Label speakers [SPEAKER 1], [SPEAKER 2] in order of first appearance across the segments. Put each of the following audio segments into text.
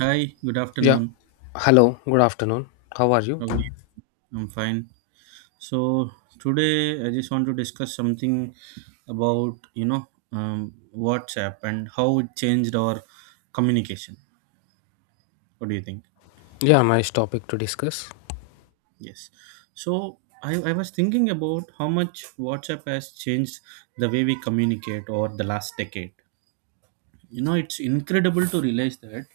[SPEAKER 1] Hi, good
[SPEAKER 2] Yeah.
[SPEAKER 1] afternoon.
[SPEAKER 2] Hello. Good afternoon. How are you?
[SPEAKER 1] How are you? I'm fine. So today I just want to discuss something about WhatsApp and how it changed our communication. What do you think?
[SPEAKER 2] Yeah, nice topic to discuss.
[SPEAKER 1] Yes. So I was thinking about how much WhatsApp has changed the way we communicate over the last decade. You know, it's incredible to realize that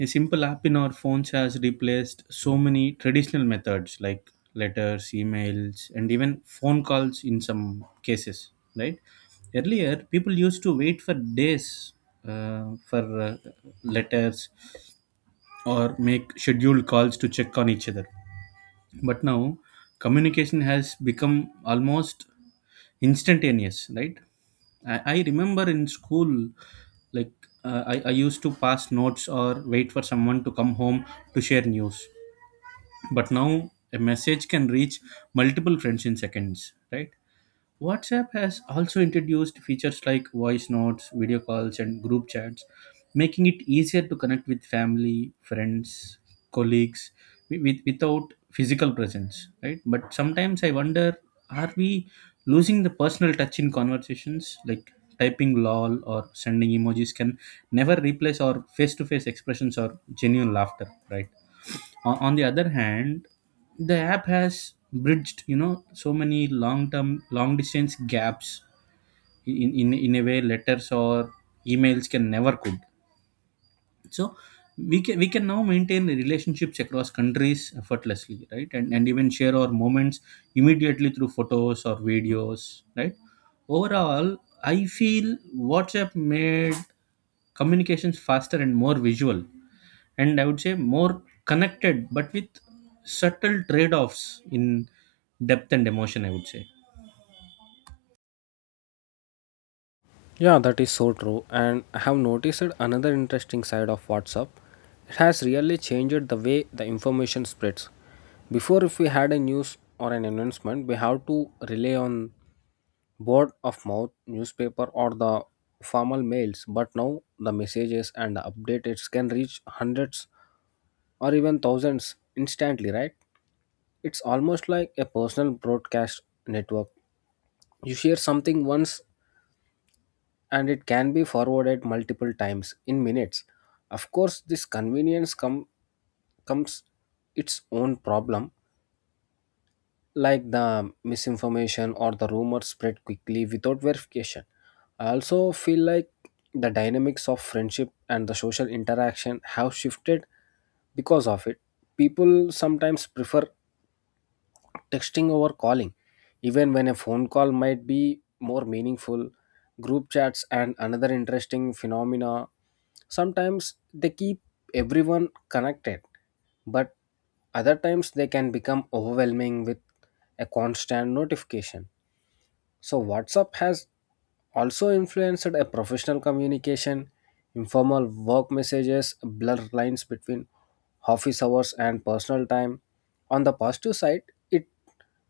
[SPEAKER 1] a simple app in our phones has replaced so many traditional methods like letters, emails, and even phone calls in some cases, right? Earlier, people used to wait for days for letters or make scheduled calls to check on each other. But now, communication has become almost instantaneous, right? I remember in school, like I used to pass notes or wait for someone to come home to share news. But now a message can reach multiple friends in seconds, right? WhatsApp has also introduced features like voice notes, video calls, and group chats, making it easier to connect with family, friends, colleagues without physical presence, right? But sometimes I wonder, are we losing the personal touch in conversations? Like typing lol or sending emojis can never replace our face to face expressions or genuine laughter, right? On the other hand, the app has bridged, you know, so many long term long distance gaps in a way letters or emails can never could. So we can now maintain relationships across countries effortlessly, right? And even share our moments immediately through photos or videos, right? Overall, I feel WhatsApp made communications faster and more visual, and I would say more connected, but with subtle trade offs in depth and emotion, I would say.
[SPEAKER 2] Yeah, that is so true. And I have noticed another interesting side of WhatsApp. It has really changed the way the information spreads. Before, if we had a news or an announcement, we have to rely on word of mouth, newspaper, or the formal mails. But now, the messages and the updates can reach hundreds or even thousands instantly, right? It's almost like a personal broadcast network. You share something once and it can be forwarded multiple times in minutes. Of course, this convenience comes its own problem, like the misinformation or the rumors spread quickly without verification. I also feel like the dynamics of friendship and the social interaction have shifted because of it. People sometimes prefer texting over calling, even when a phone call might be more meaningful. Group chats and another interesting phenomena. Sometimes they keep everyone connected, but other times they can become overwhelming with a constant notification. So, WhatsApp has also influenced a professional communication, informal work messages, blur lines between office hours and personal time. On the positive side, it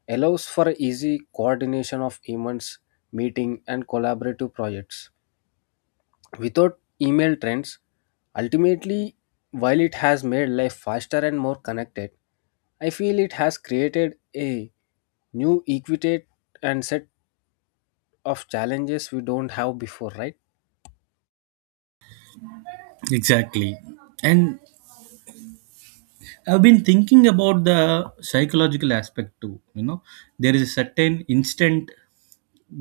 [SPEAKER 2] allows for easy coordination of events, meeting, and collaborative projects without email trends. Ultimately, while it has made life faster and more connected, I feel it has created a new equitate and set of challenges we don't have before, right?
[SPEAKER 1] Exactly. And I've been thinking about the psychological aspect too. You know, there is a certain instant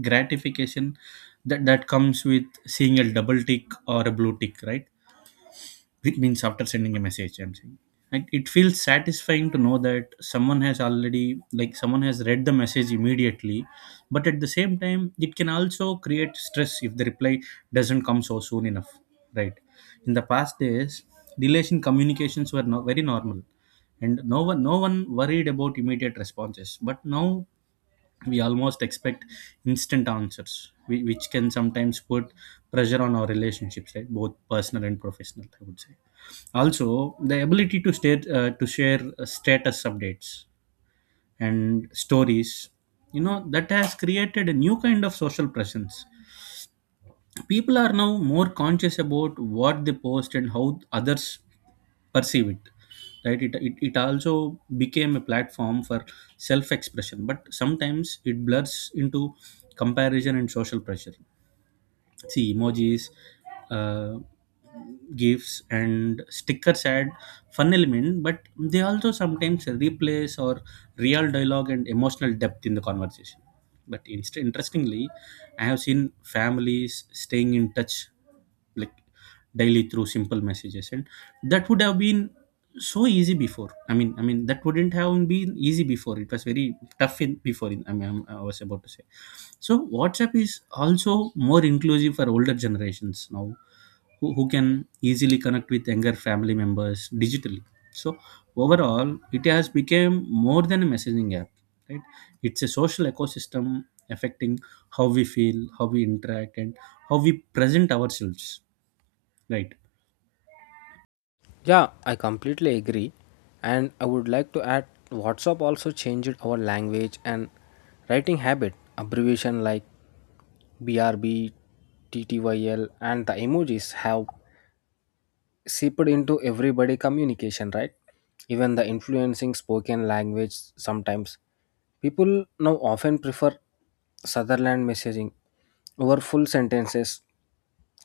[SPEAKER 1] gratification that comes with seeing a double tick or a blue tick, right? It means after sending a message, I'm saying, and it feels satisfying to know that someone has already, like, someone has read the message immediately. But at the same time, it can also create stress if the reply doesn't come so soon enough, right? In the past days, delays in communications were, no, very normal, and no one worried about immediate responses. But now we almost expect instant answers, which can sometimes put pressure on our relationships, right? Both personal and professional, I would say. Also the ability to stay, to share status updates and stories, you know, that has created a new kind of social presence. People are now more conscious about what they post and how others perceive it, right? It also became a platform for self-expression, but sometimes it blurs into comparison and social pressure. See, emojis, uh, gifts and stickers add fun element, but they also sometimes replace or real dialogue and emotional depth in the conversation. But interestingly, I have seen families staying in touch, like, daily through simple messages, and that would have been so easy before. I mean, that wouldn't have been easy before. It was very tough in before in, I mean, I was about to say. So WhatsApp is also more inclusive for older generations now, who can easily connect with younger family members digitally. So overall, it has become more than a messaging app, right? It's a social ecosystem affecting how we feel, how we interact, and how we present ourselves, right?
[SPEAKER 2] Yeah, I completely agree. And I would like to add WhatsApp also changed our language and writing habit. Abbreviation like BRB TTYL and the emojis have seeped into everybody communication, right? Even the influencing spoken language sometimes. People now often prefer Sutherland messaging over full sentences,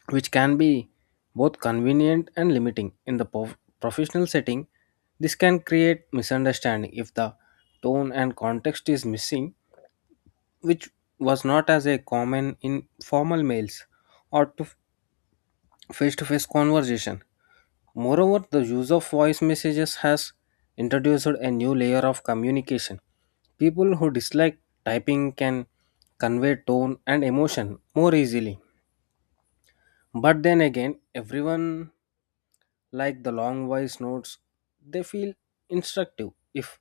[SPEAKER 2] which can be both convenient and limiting. Professional setting, this can create misunderstanding if the tone and context is missing, which was not as a common in formal mails or to face-to-face conversation. Moreover, the use of voice messages has introduced a new layer of communication. People who dislike typing can convey tone and emotion more easily. But then again, everyone like the long voice notes, they feel instructive if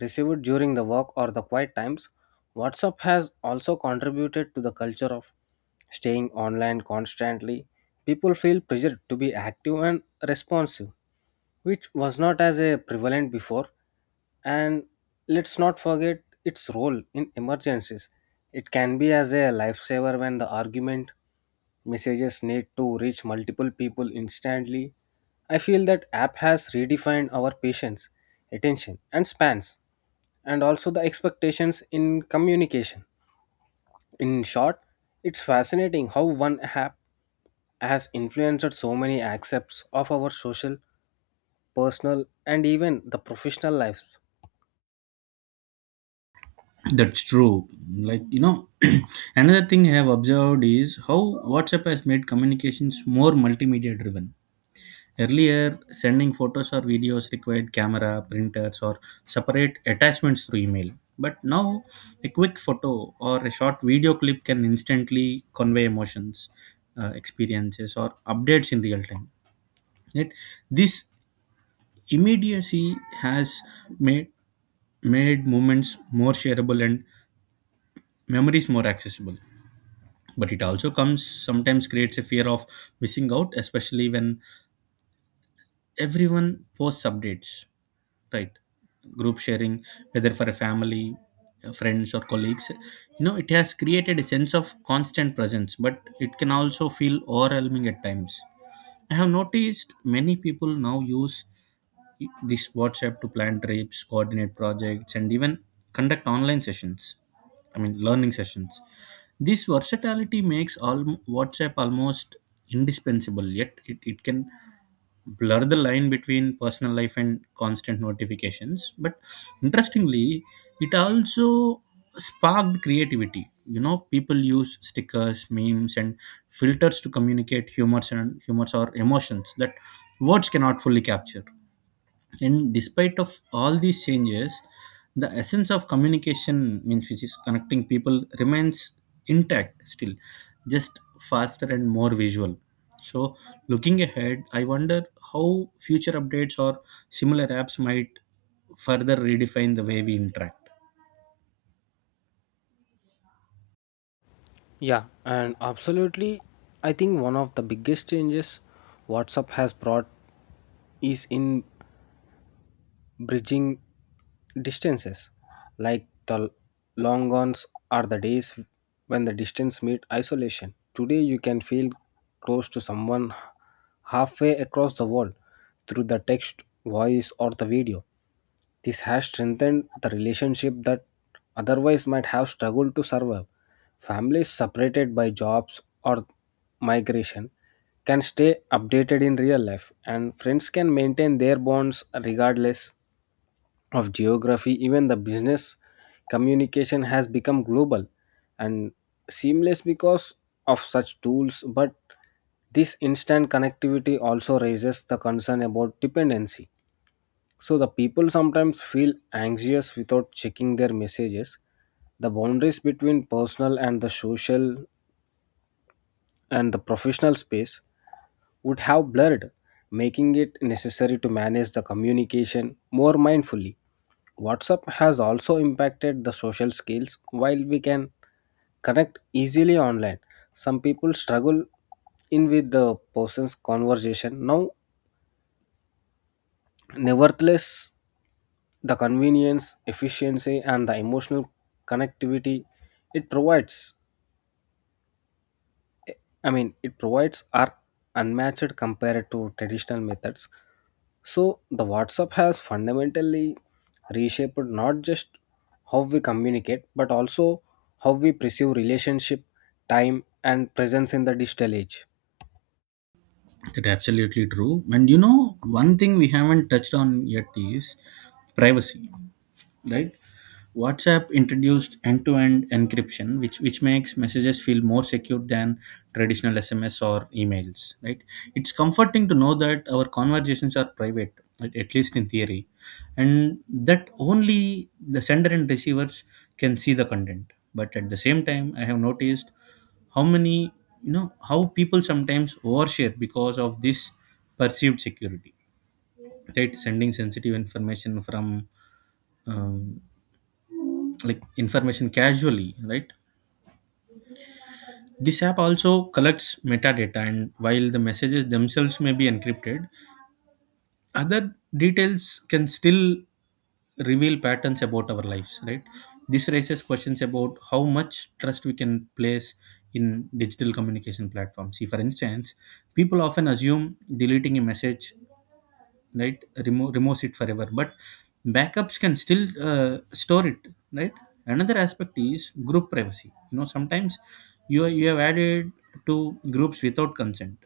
[SPEAKER 2] received during the work or the quiet times. WhatsApp has also contributed to the culture of staying online constantly. People feel pressured to be active and responsive, which was not as a prevalent before. And let's not forget its role in emergencies. It can be as a lifesaver when the argument messages need to reach multiple people instantly. I feel that app has redefined our patience, attention, and spans, and also the expectations in communication. In short, it's fascinating how one app has influenced so many aspects of our social, personal, and even the professional lives.
[SPEAKER 1] That's true. Like, you know, another thing I have observed is how WhatsApp has made communications more multimedia driven. Earlier, sending photos or videos required camera, printers, or separate attachments through email. But now, a quick photo or a short video clip can instantly convey emotions, experiences, or updates in real time. Yet, this immediacy has made made moments more shareable and memories more accessible. But it also comes sometimes creates a fear of missing out, especially when everyone posts updates, right? Group sharing, whether for a family, friends or colleagues, you know, it has created a sense of constant presence, but it can also feel overwhelming at times. I have noticed many people now use this WhatsApp to plan trips, coordinate projects, and even conduct online sessions, I mean learning sessions. This versatility makes all WhatsApp almost indispensable, yet it can blur the line between personal life and constant notifications. But interestingly, it also sparked creativity. You know, people use stickers, memes, and filters to communicate humors and humors or emotions that words cannot fully capture. And despite of all these changes, the essence of communication means, which is connecting people, remains intact, still just faster and more visual. So looking ahead, I wonder how future updates or similar apps might further redefine the way we interact.
[SPEAKER 2] Yeah, and absolutely, I think one of the biggest changes WhatsApp has brought is in bridging distances, like the long ones are the days when the distance meet isolation today you can feel close to someone halfway across the world through the text voice or the video. This has strengthened the relationship that otherwise might have struggled to survive. Families separated by jobs or migration can stay updated in real life, and friends can maintain their bonds regardless of geography, even the business communication has become global and seamless because of such tools. But this instant connectivity also raises the concern about dependency. So the people sometimes feel anxious without checking their messages. The boundaries between personal and the social and the professional space would have blurred, making it necessary to manage the communication more mindfully. WhatsApp has also impacted the social skills while we can connect easily online. Some people struggle in with the person's conversation. Now, nevertheless, the convenience, efficiency, and the emotional connectivity it provides it provides are unmatched compared to traditional methods. So the WhatsApp has fundamentally reshaped not just how we communicate, but also how we perceive relationship, time, and presence in the digital age.
[SPEAKER 1] That's absolutely true. And you know, one thing we haven't touched on yet is privacy, right? WhatsApp introduced end-to-end encryption, which makes messages feel more secure than traditional SMS or emails, right? It's comforting to know that our conversations are private, at least in theory, and that only the sender and receivers can see the content. But at the same time, I have noticed how many, you know, how people sometimes overshare because of this perceived security, right? Sending sensitive information from, um, like, information casually, right? This app also collects metadata, and while the messages themselves may be encrypted, other details can still reveal patterns about our lives, right? This raises questions about how much trust we can place in digital communication platforms. See, for instance, people often assume deleting a message, right, remove it forever, but backups can still store it, right? Another aspect is group privacy. You know, sometimes you have added to groups without consent,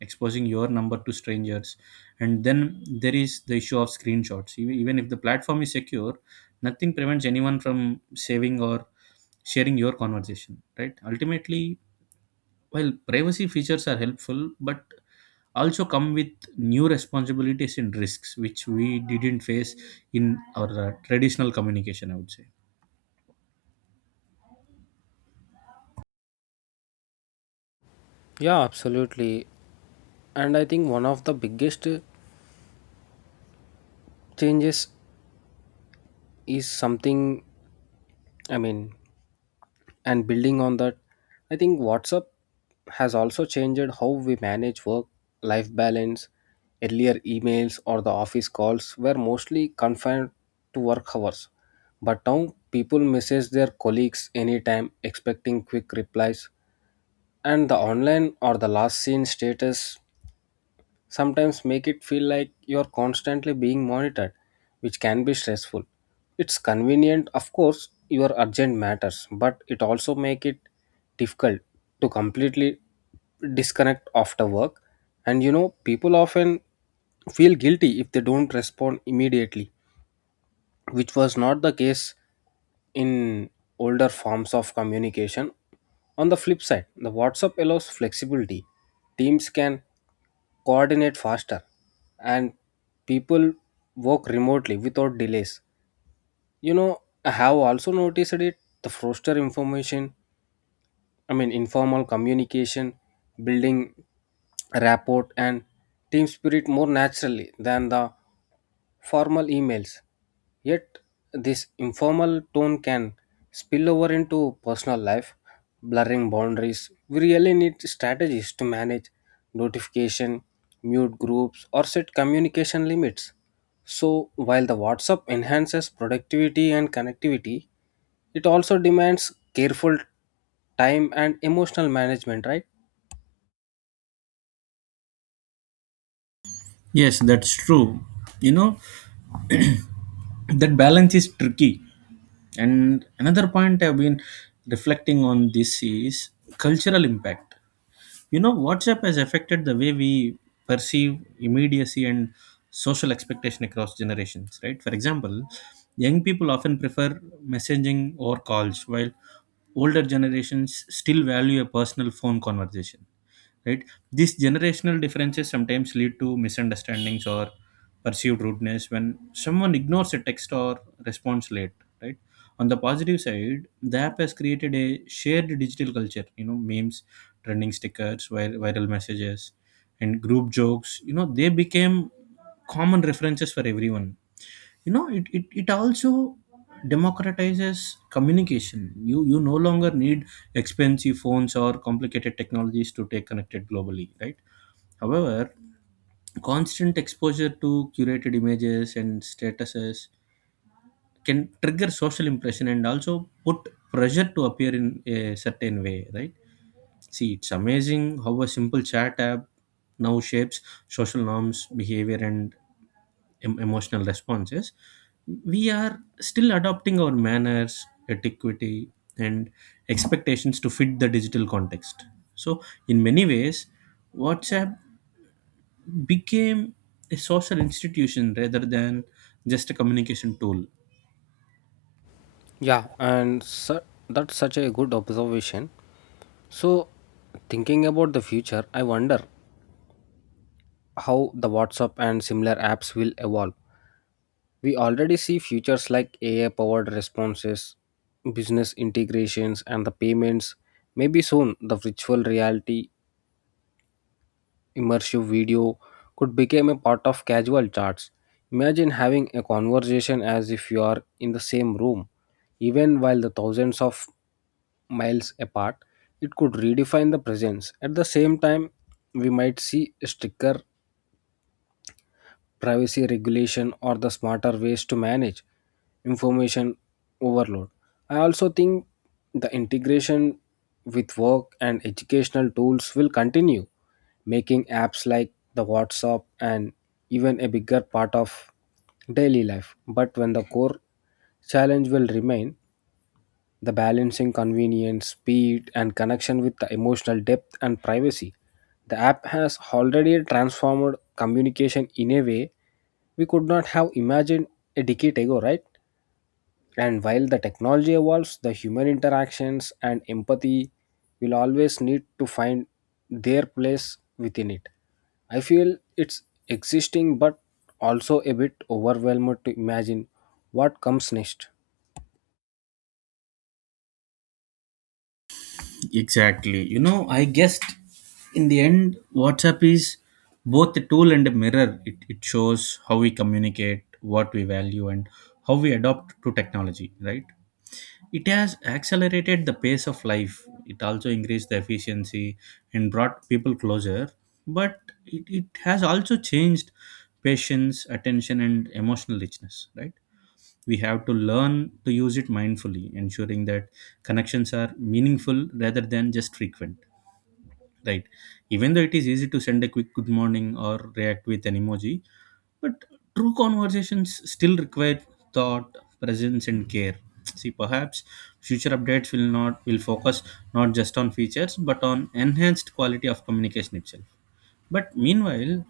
[SPEAKER 1] exposing your number to strangers. And then there is the issue of screenshots. Even if the platform is secure, nothing prevents anyone from saving or sharing your conversation, right? Ultimately, while privacy features are helpful, but also come with new responsibilities and risks which we didn't face in our traditional communication, I would say.
[SPEAKER 2] Yeah, absolutely. And I think one of the biggest changes is something, I mean, and building on that, I think WhatsApp has also changed how we manage work life balance. Earlier emails or the office calls were mostly confined to work hours, but now people message their colleagues anytime expecting quick replies, and the online or the last seen status sometimes make it feel like you're constantly being monitored, which can be stressful. It's convenient, of course, your urgent matters, but it also make it difficult to completely disconnect after work. And you know, people often feel guilty if they don't respond immediately, which was not the case in older forms of communication. On the flip side, the WhatsApp allows flexibility. Teams can coordinate faster and people work remotely without delays. You know, I have also noticed it the faster information I mean, informal communication, building rapport, and team spirit more naturally than the formal emails. Yet, this informal tone can spill over into personal life, blurring boundaries. We really need strategies to manage notification, mute groups, or set communication limits. So, while the WhatsApp enhances productivity and connectivity, it also demands careful time and emotional management, right?
[SPEAKER 1] Yes, that's true. You know, that balance is tricky. And another point I've been reflecting on this is cultural impact. You know, WhatsApp has affected the way we perceive immediacy and social expectation across generations, right? For example, young people often prefer messaging or calls, while older generations still value a personal phone conversation, right? These generational differences sometimes lead to misunderstandings or perceived rudeness when someone ignores a text or responds late, right? On the positive side, the app has created a shared digital culture. You know, memes, trending stickers, viral messages, and group jokes, you know, they became common references for everyone. You know, it also democratizes communication. You no longer need expensive phones or complicated technologies to stay connected globally, right? However, constant exposure to curated images and statuses can trigger social impression, and also put pressure to appear in a certain way, right? See, it's amazing how a simple chat app now shapes social norms, behavior, and emotional responses. We are still adopting our manners, etiquette, and expectations to fit the digital context. So in many ways, WhatsApp became a social institution rather than just a communication tool.
[SPEAKER 2] yeah and su- that's such a good observation. So, thinking about the future, I wonder how the WhatsApp and similar apps will evolve. We already see features like AI powered responses, business integrations, and the payments. Maybe soon the virtual reality immersive video could become a part of casual chats. Imagine having a conversation as if you are in the same room, even while the thousands of miles apart. It could redefine the presence. At the same time, we might see a sticker privacy regulation or the smarter ways to manage information overload. I also think the integration with work and educational tools will continue, making apps like the WhatsApp and even a bigger part of daily life. But when the core challenge will remain, the balancing convenience, speed, and connection with the emotional depth and privacy. The app has already transformed communication in a way we could not have imagined a decade ago, right? And while the technology evolves, the human interactions and empathy will always need to find their place within it. I feel it's existing but also a bit overwhelmed to imagine what comes next.
[SPEAKER 1] Exactly. You know, I guessed in the end, WhatsApp is both a tool and a mirror. It shows how we communicate, what we value, and how we adopt to technology, right? It has accelerated the pace of life. It also increased the efficiency and brought people closer. But it has also changed patience, attention, and emotional richness, right? We have to learn to use it mindfully, ensuring that connections are meaningful rather than just frequent, right? Even though it is easy to send a quick good morning or react with an emoji, but true conversations still require thought, presence, and care. See, perhaps future updates will not will focus not just on features but on enhanced quality of communication itself. But meanwhile,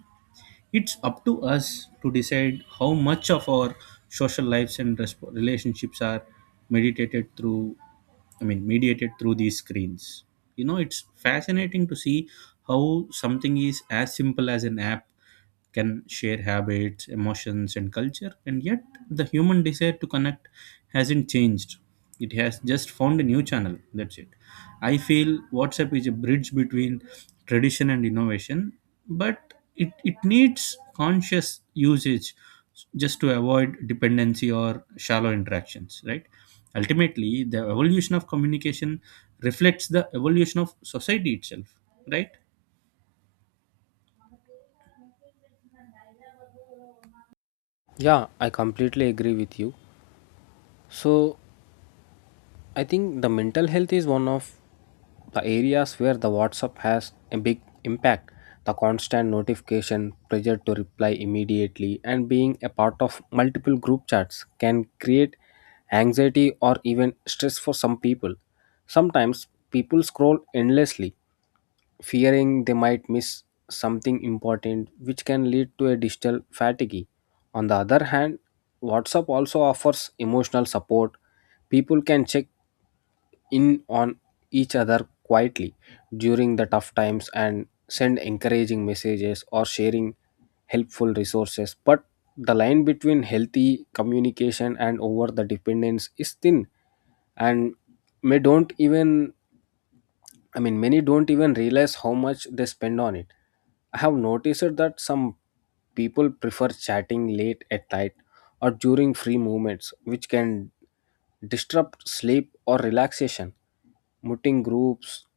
[SPEAKER 1] it's up to us to decide how much of our social lives and relationships are meditated through, I mean, mediated through these screens. You know, it's fascinating to see how something is as simple as an app can share habits, emotions, and culture, and yet the human desire to connect hasn't changed. It has just found a new channel. That's it. I feel WhatsApp is a bridge between tradition and innovation, but it needs conscious usage just to avoid dependency or shallow interactions, right? Ultimately, the evolution of communication reflects the evolution of society itself, right?
[SPEAKER 2] Yeah, I completely agree with you. So I think the mental health is one of the areas where the WhatsApp has a big impact. The constant notification, pressure to reply immediately, and being a part of multiple group chats can create anxiety or even stress for some people. Sometimes people scroll endlessly, fearing they might miss something important, which can lead to a digital fatigue. On the other hand, WhatsApp also offers emotional support. People can check in on each other quietly during the tough times and send encouraging messages or sharing helpful resources. But the line between healthy communication and over the dependence is thin, and may don't even I mean, many don't even realize how much they spend on it. I have noticed that some people prefer chatting late at night or during free movements, which can disrupt sleep or relaxation. Muting groups,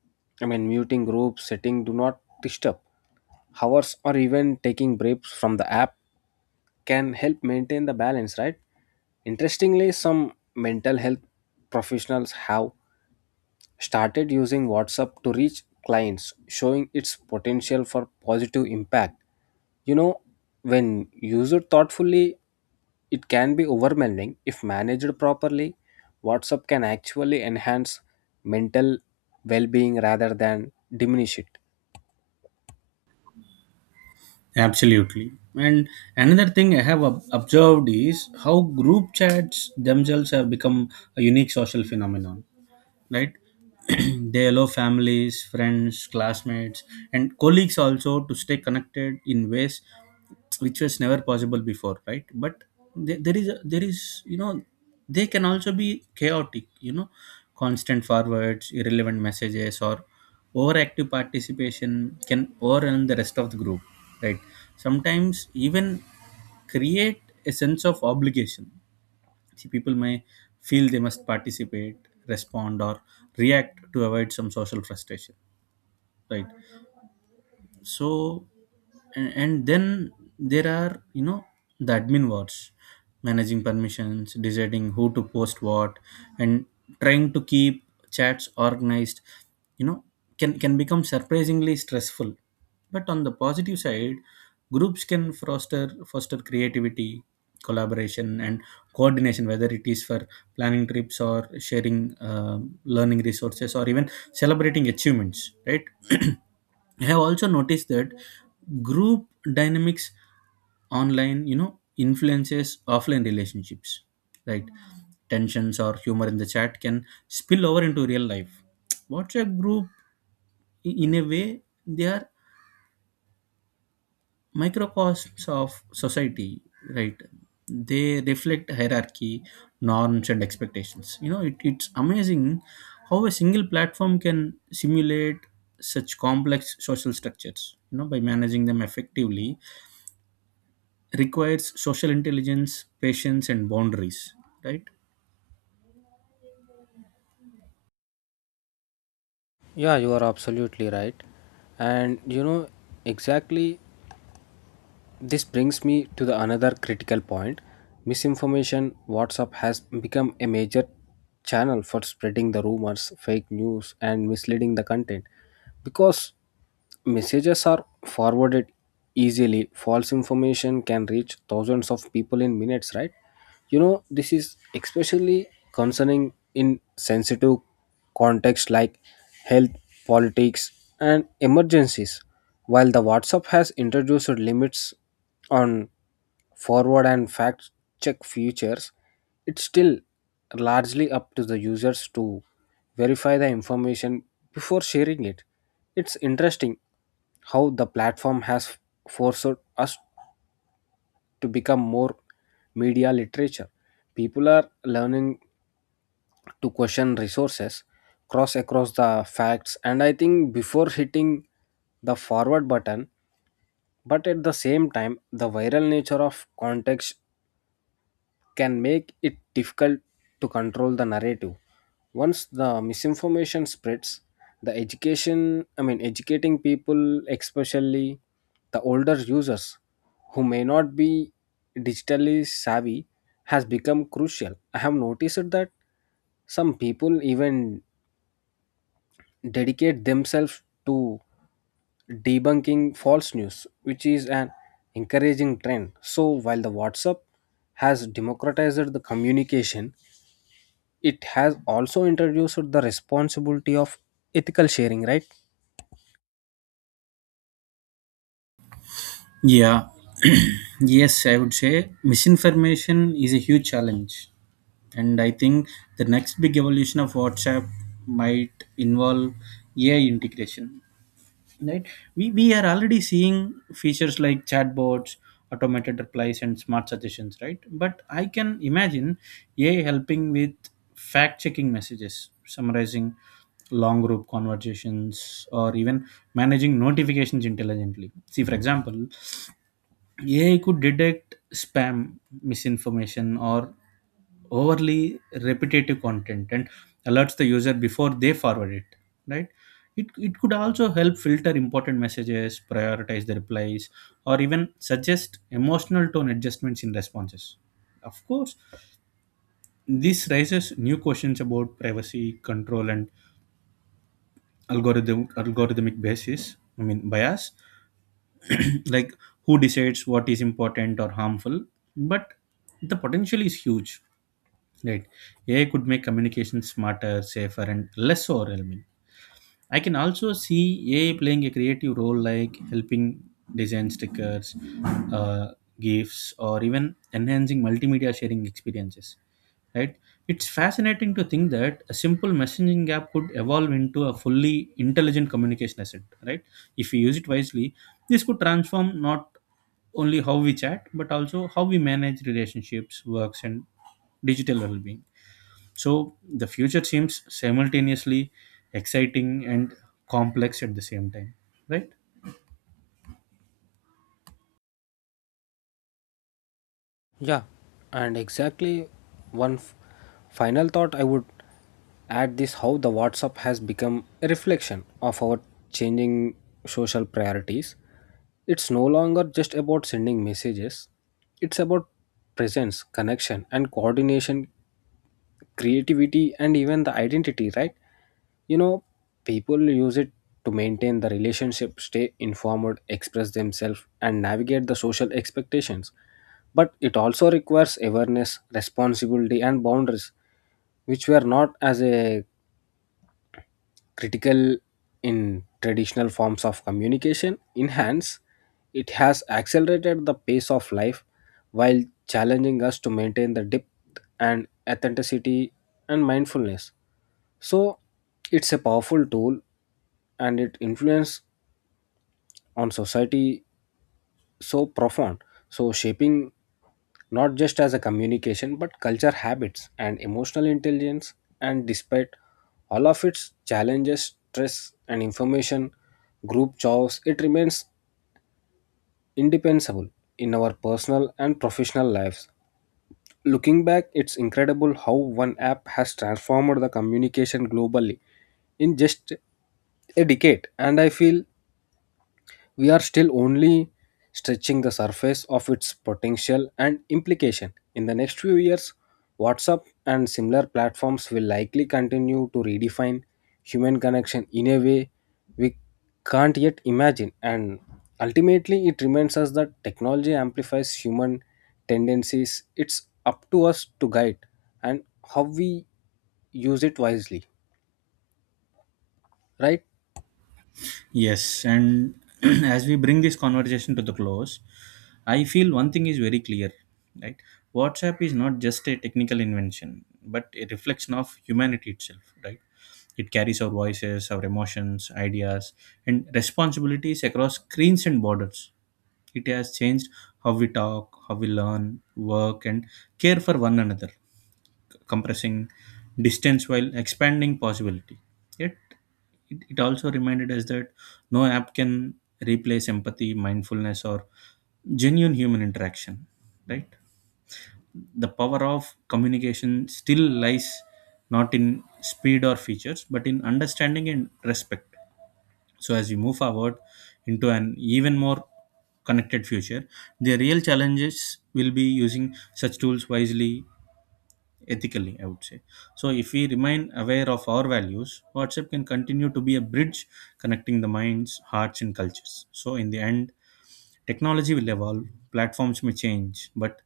[SPEAKER 2] muting groups, setting do not disturb hours or even taking breaks from the app can help maintain the balance, right? Interestingly, some mental health professionals have started using WhatsApp to reach clients, showing its potential for positive impact. You know, when used thoughtfully, it can be overwhelming. If managed properly, WhatsApp can actually enhance mental well being rather than diminish it.
[SPEAKER 1] Absolutely. And another thing I have observed is how group chats themselves have become a unique social phenomenon. Right. They allow families, friends, classmates and colleagues also to stay connected in ways which was never possible before, right? But there is a, there is you know they can also be chaotic, constant forwards, irrelevant messages or overactive participation can overwhelm the rest of the group, right? Sometimes even create a sense of obligation. See, people may feel they must participate, respond, or react to avoid some social frustration, right? So and then there are the admin words, managing permissions, deciding who to post what and trying to keep chats organized, you know can become surprisingly stressful. But on the positive side, groups can foster creativity, collaboration and coordination, whether it is for planning trips or sharing learning resources or even celebrating achievements, right? I have also noticed that group dynamics online, you know, influences offline relationships. Right? Tensions or humor in the chat can spill over into real life. WhatsApp group, in a way, they are microcosms of society, right? They reflect hierarchy, norms and expectations. It's amazing how a single platform can simulate such complex social structures. By managing them effectively requires social intelligence, patience and boundaries, right?
[SPEAKER 2] Yeah, you are absolutely right. And you know, exactly, this brings me to the another critical point. Misinformation. WhatsApp has become a major channel for spreading the rumors, fake news, and misleading the content, because messages are forwarded easily. False information can reach thousands of people in minutes, right? You know, this is especially concerning in sensitive contexts like health, politics, and emergencies. While the WhatsApp has introduced limits on forward and fact check features, it's still largely up to the users to verify the information before sharing it. It's interesting how the platform has forced us to become more media literature. People are learning to question resources, cross across the facts, and I think before hitting the forward button, but at the same time, the viral nature of context can make it difficult to control the narrative. Once the misinformation spreads, the education, I mean, educating people, especially the older users who may not be digitally savvy, has become crucial. I have noticed that some people even dedicate themselves to debunking false news, which is an encouraging trend. So, while the WhatsApp has democratized the communication, it has also introduced the responsibility of ethical sharing, right?
[SPEAKER 1] Yeah. Yes, I would say misinformation is a huge challenge. And I think the next big evolution of WhatsApp might involve AI integration. Right? We are already seeing features like chatbots, automated replies, and smart suggestions, right? But I can imagine AI helping with fact checking messages, summarizing long group conversations, or even managing notifications intelligently. See, for example, AI could detect spam, misinformation, or overly repetitive content and alerts the user before they forward it. Right? It could also help filter important messages, prioritize the replies, or even suggest emotional tone adjustments in responses. Of course, this raises new questions about privacy, control, and algorithmic basis. I mean bias. Like who decides what is important or harmful? But the potential is huge, right? AI could make communication smarter, safer and less overwhelming. I can also see AI playing a creative role, like helping design stickers, uh, gifts or even enhancing multimedia sharing experiences, right? It's fascinating to think that a simple messaging app could evolve into a fully intelligent communication asset, right? If we use it wisely, this could transform not only how we chat but also how we manage relationships, works and digital well-being. So the future seems simultaneously exciting and complex at the same time, right?
[SPEAKER 2] Yeah, and exactly, one f- final thought I would add this how the WhatsApp has become a reflection of our changing social priorities. It's no longer just about sending messages, it's about presence, connection, and coordination, creativity, and even the identity, right? You know, people use it to maintain the relationship, stay informed, express themselves, and navigate the social expectations, but it also requires awareness, responsibility, and boundaries which were not as a critical in traditional forms of communication. In hands, it has accelerated the pace of life while challenging us to maintain the depth and authenticity and mindfulness. So, it's a powerful tool and it influence on society so profound, so shaping not just as a communication, but culture, habits, and emotional intelligence. And despite all of its challenges, stress and information group choice, it remains indispensable in our personal and professional lives. Looking back, it's incredible how one app has transformed the communication globally in just a decade, and I feel we are still only stretching the surface of its potential and implication. In the next few years, WhatsApp and similar platforms will likely continue to redefine human connection in a way we can't yet imagine. And ultimately, it reminds us that technology amplifies human tendencies. It's up to us to guide and how we use it wisely, right?
[SPEAKER 1] Yes, and as we bring this conversation to the close, I feel one thing is very clear, right? WhatsApp is not just a technical invention but a reflection of humanity itself, right? It carries our voices, our emotions, ideas, and responsibilities across screens and borders. It has changed how we talk, how we learn, work, and care for one another, compressing distance while expanding possibility. Yet, it also reminded us that no app can replace empathy, mindfulness, or genuine human interaction, right? The power of communication still lies not in speed or features but in understanding and respect. So as we move forward into an even more connected future, the real challenges will be using such tools wisely, ethically, I would say. So if we remain aware of our values, WhatsApp can continue to be a bridge connecting the minds, hearts and cultures. So in the end, technology will evolve, platforms may change, but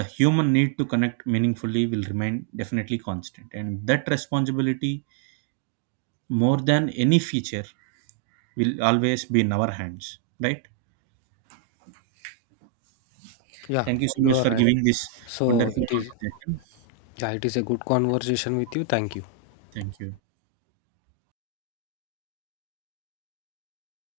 [SPEAKER 1] the human need to connect meaningfully will remain definitely constant, and that responsibility, more than any feature, will always be in our hands, right?
[SPEAKER 2] Yeah,
[SPEAKER 1] Thank you so
[SPEAKER 2] you
[SPEAKER 1] much
[SPEAKER 2] are
[SPEAKER 1] for
[SPEAKER 2] right.
[SPEAKER 1] giving this
[SPEAKER 2] So
[SPEAKER 1] wonderful
[SPEAKER 2] it is.
[SPEAKER 1] conversation.
[SPEAKER 2] Yeah, it is a good conversation with you. Thank you.
[SPEAKER 1] Thank you.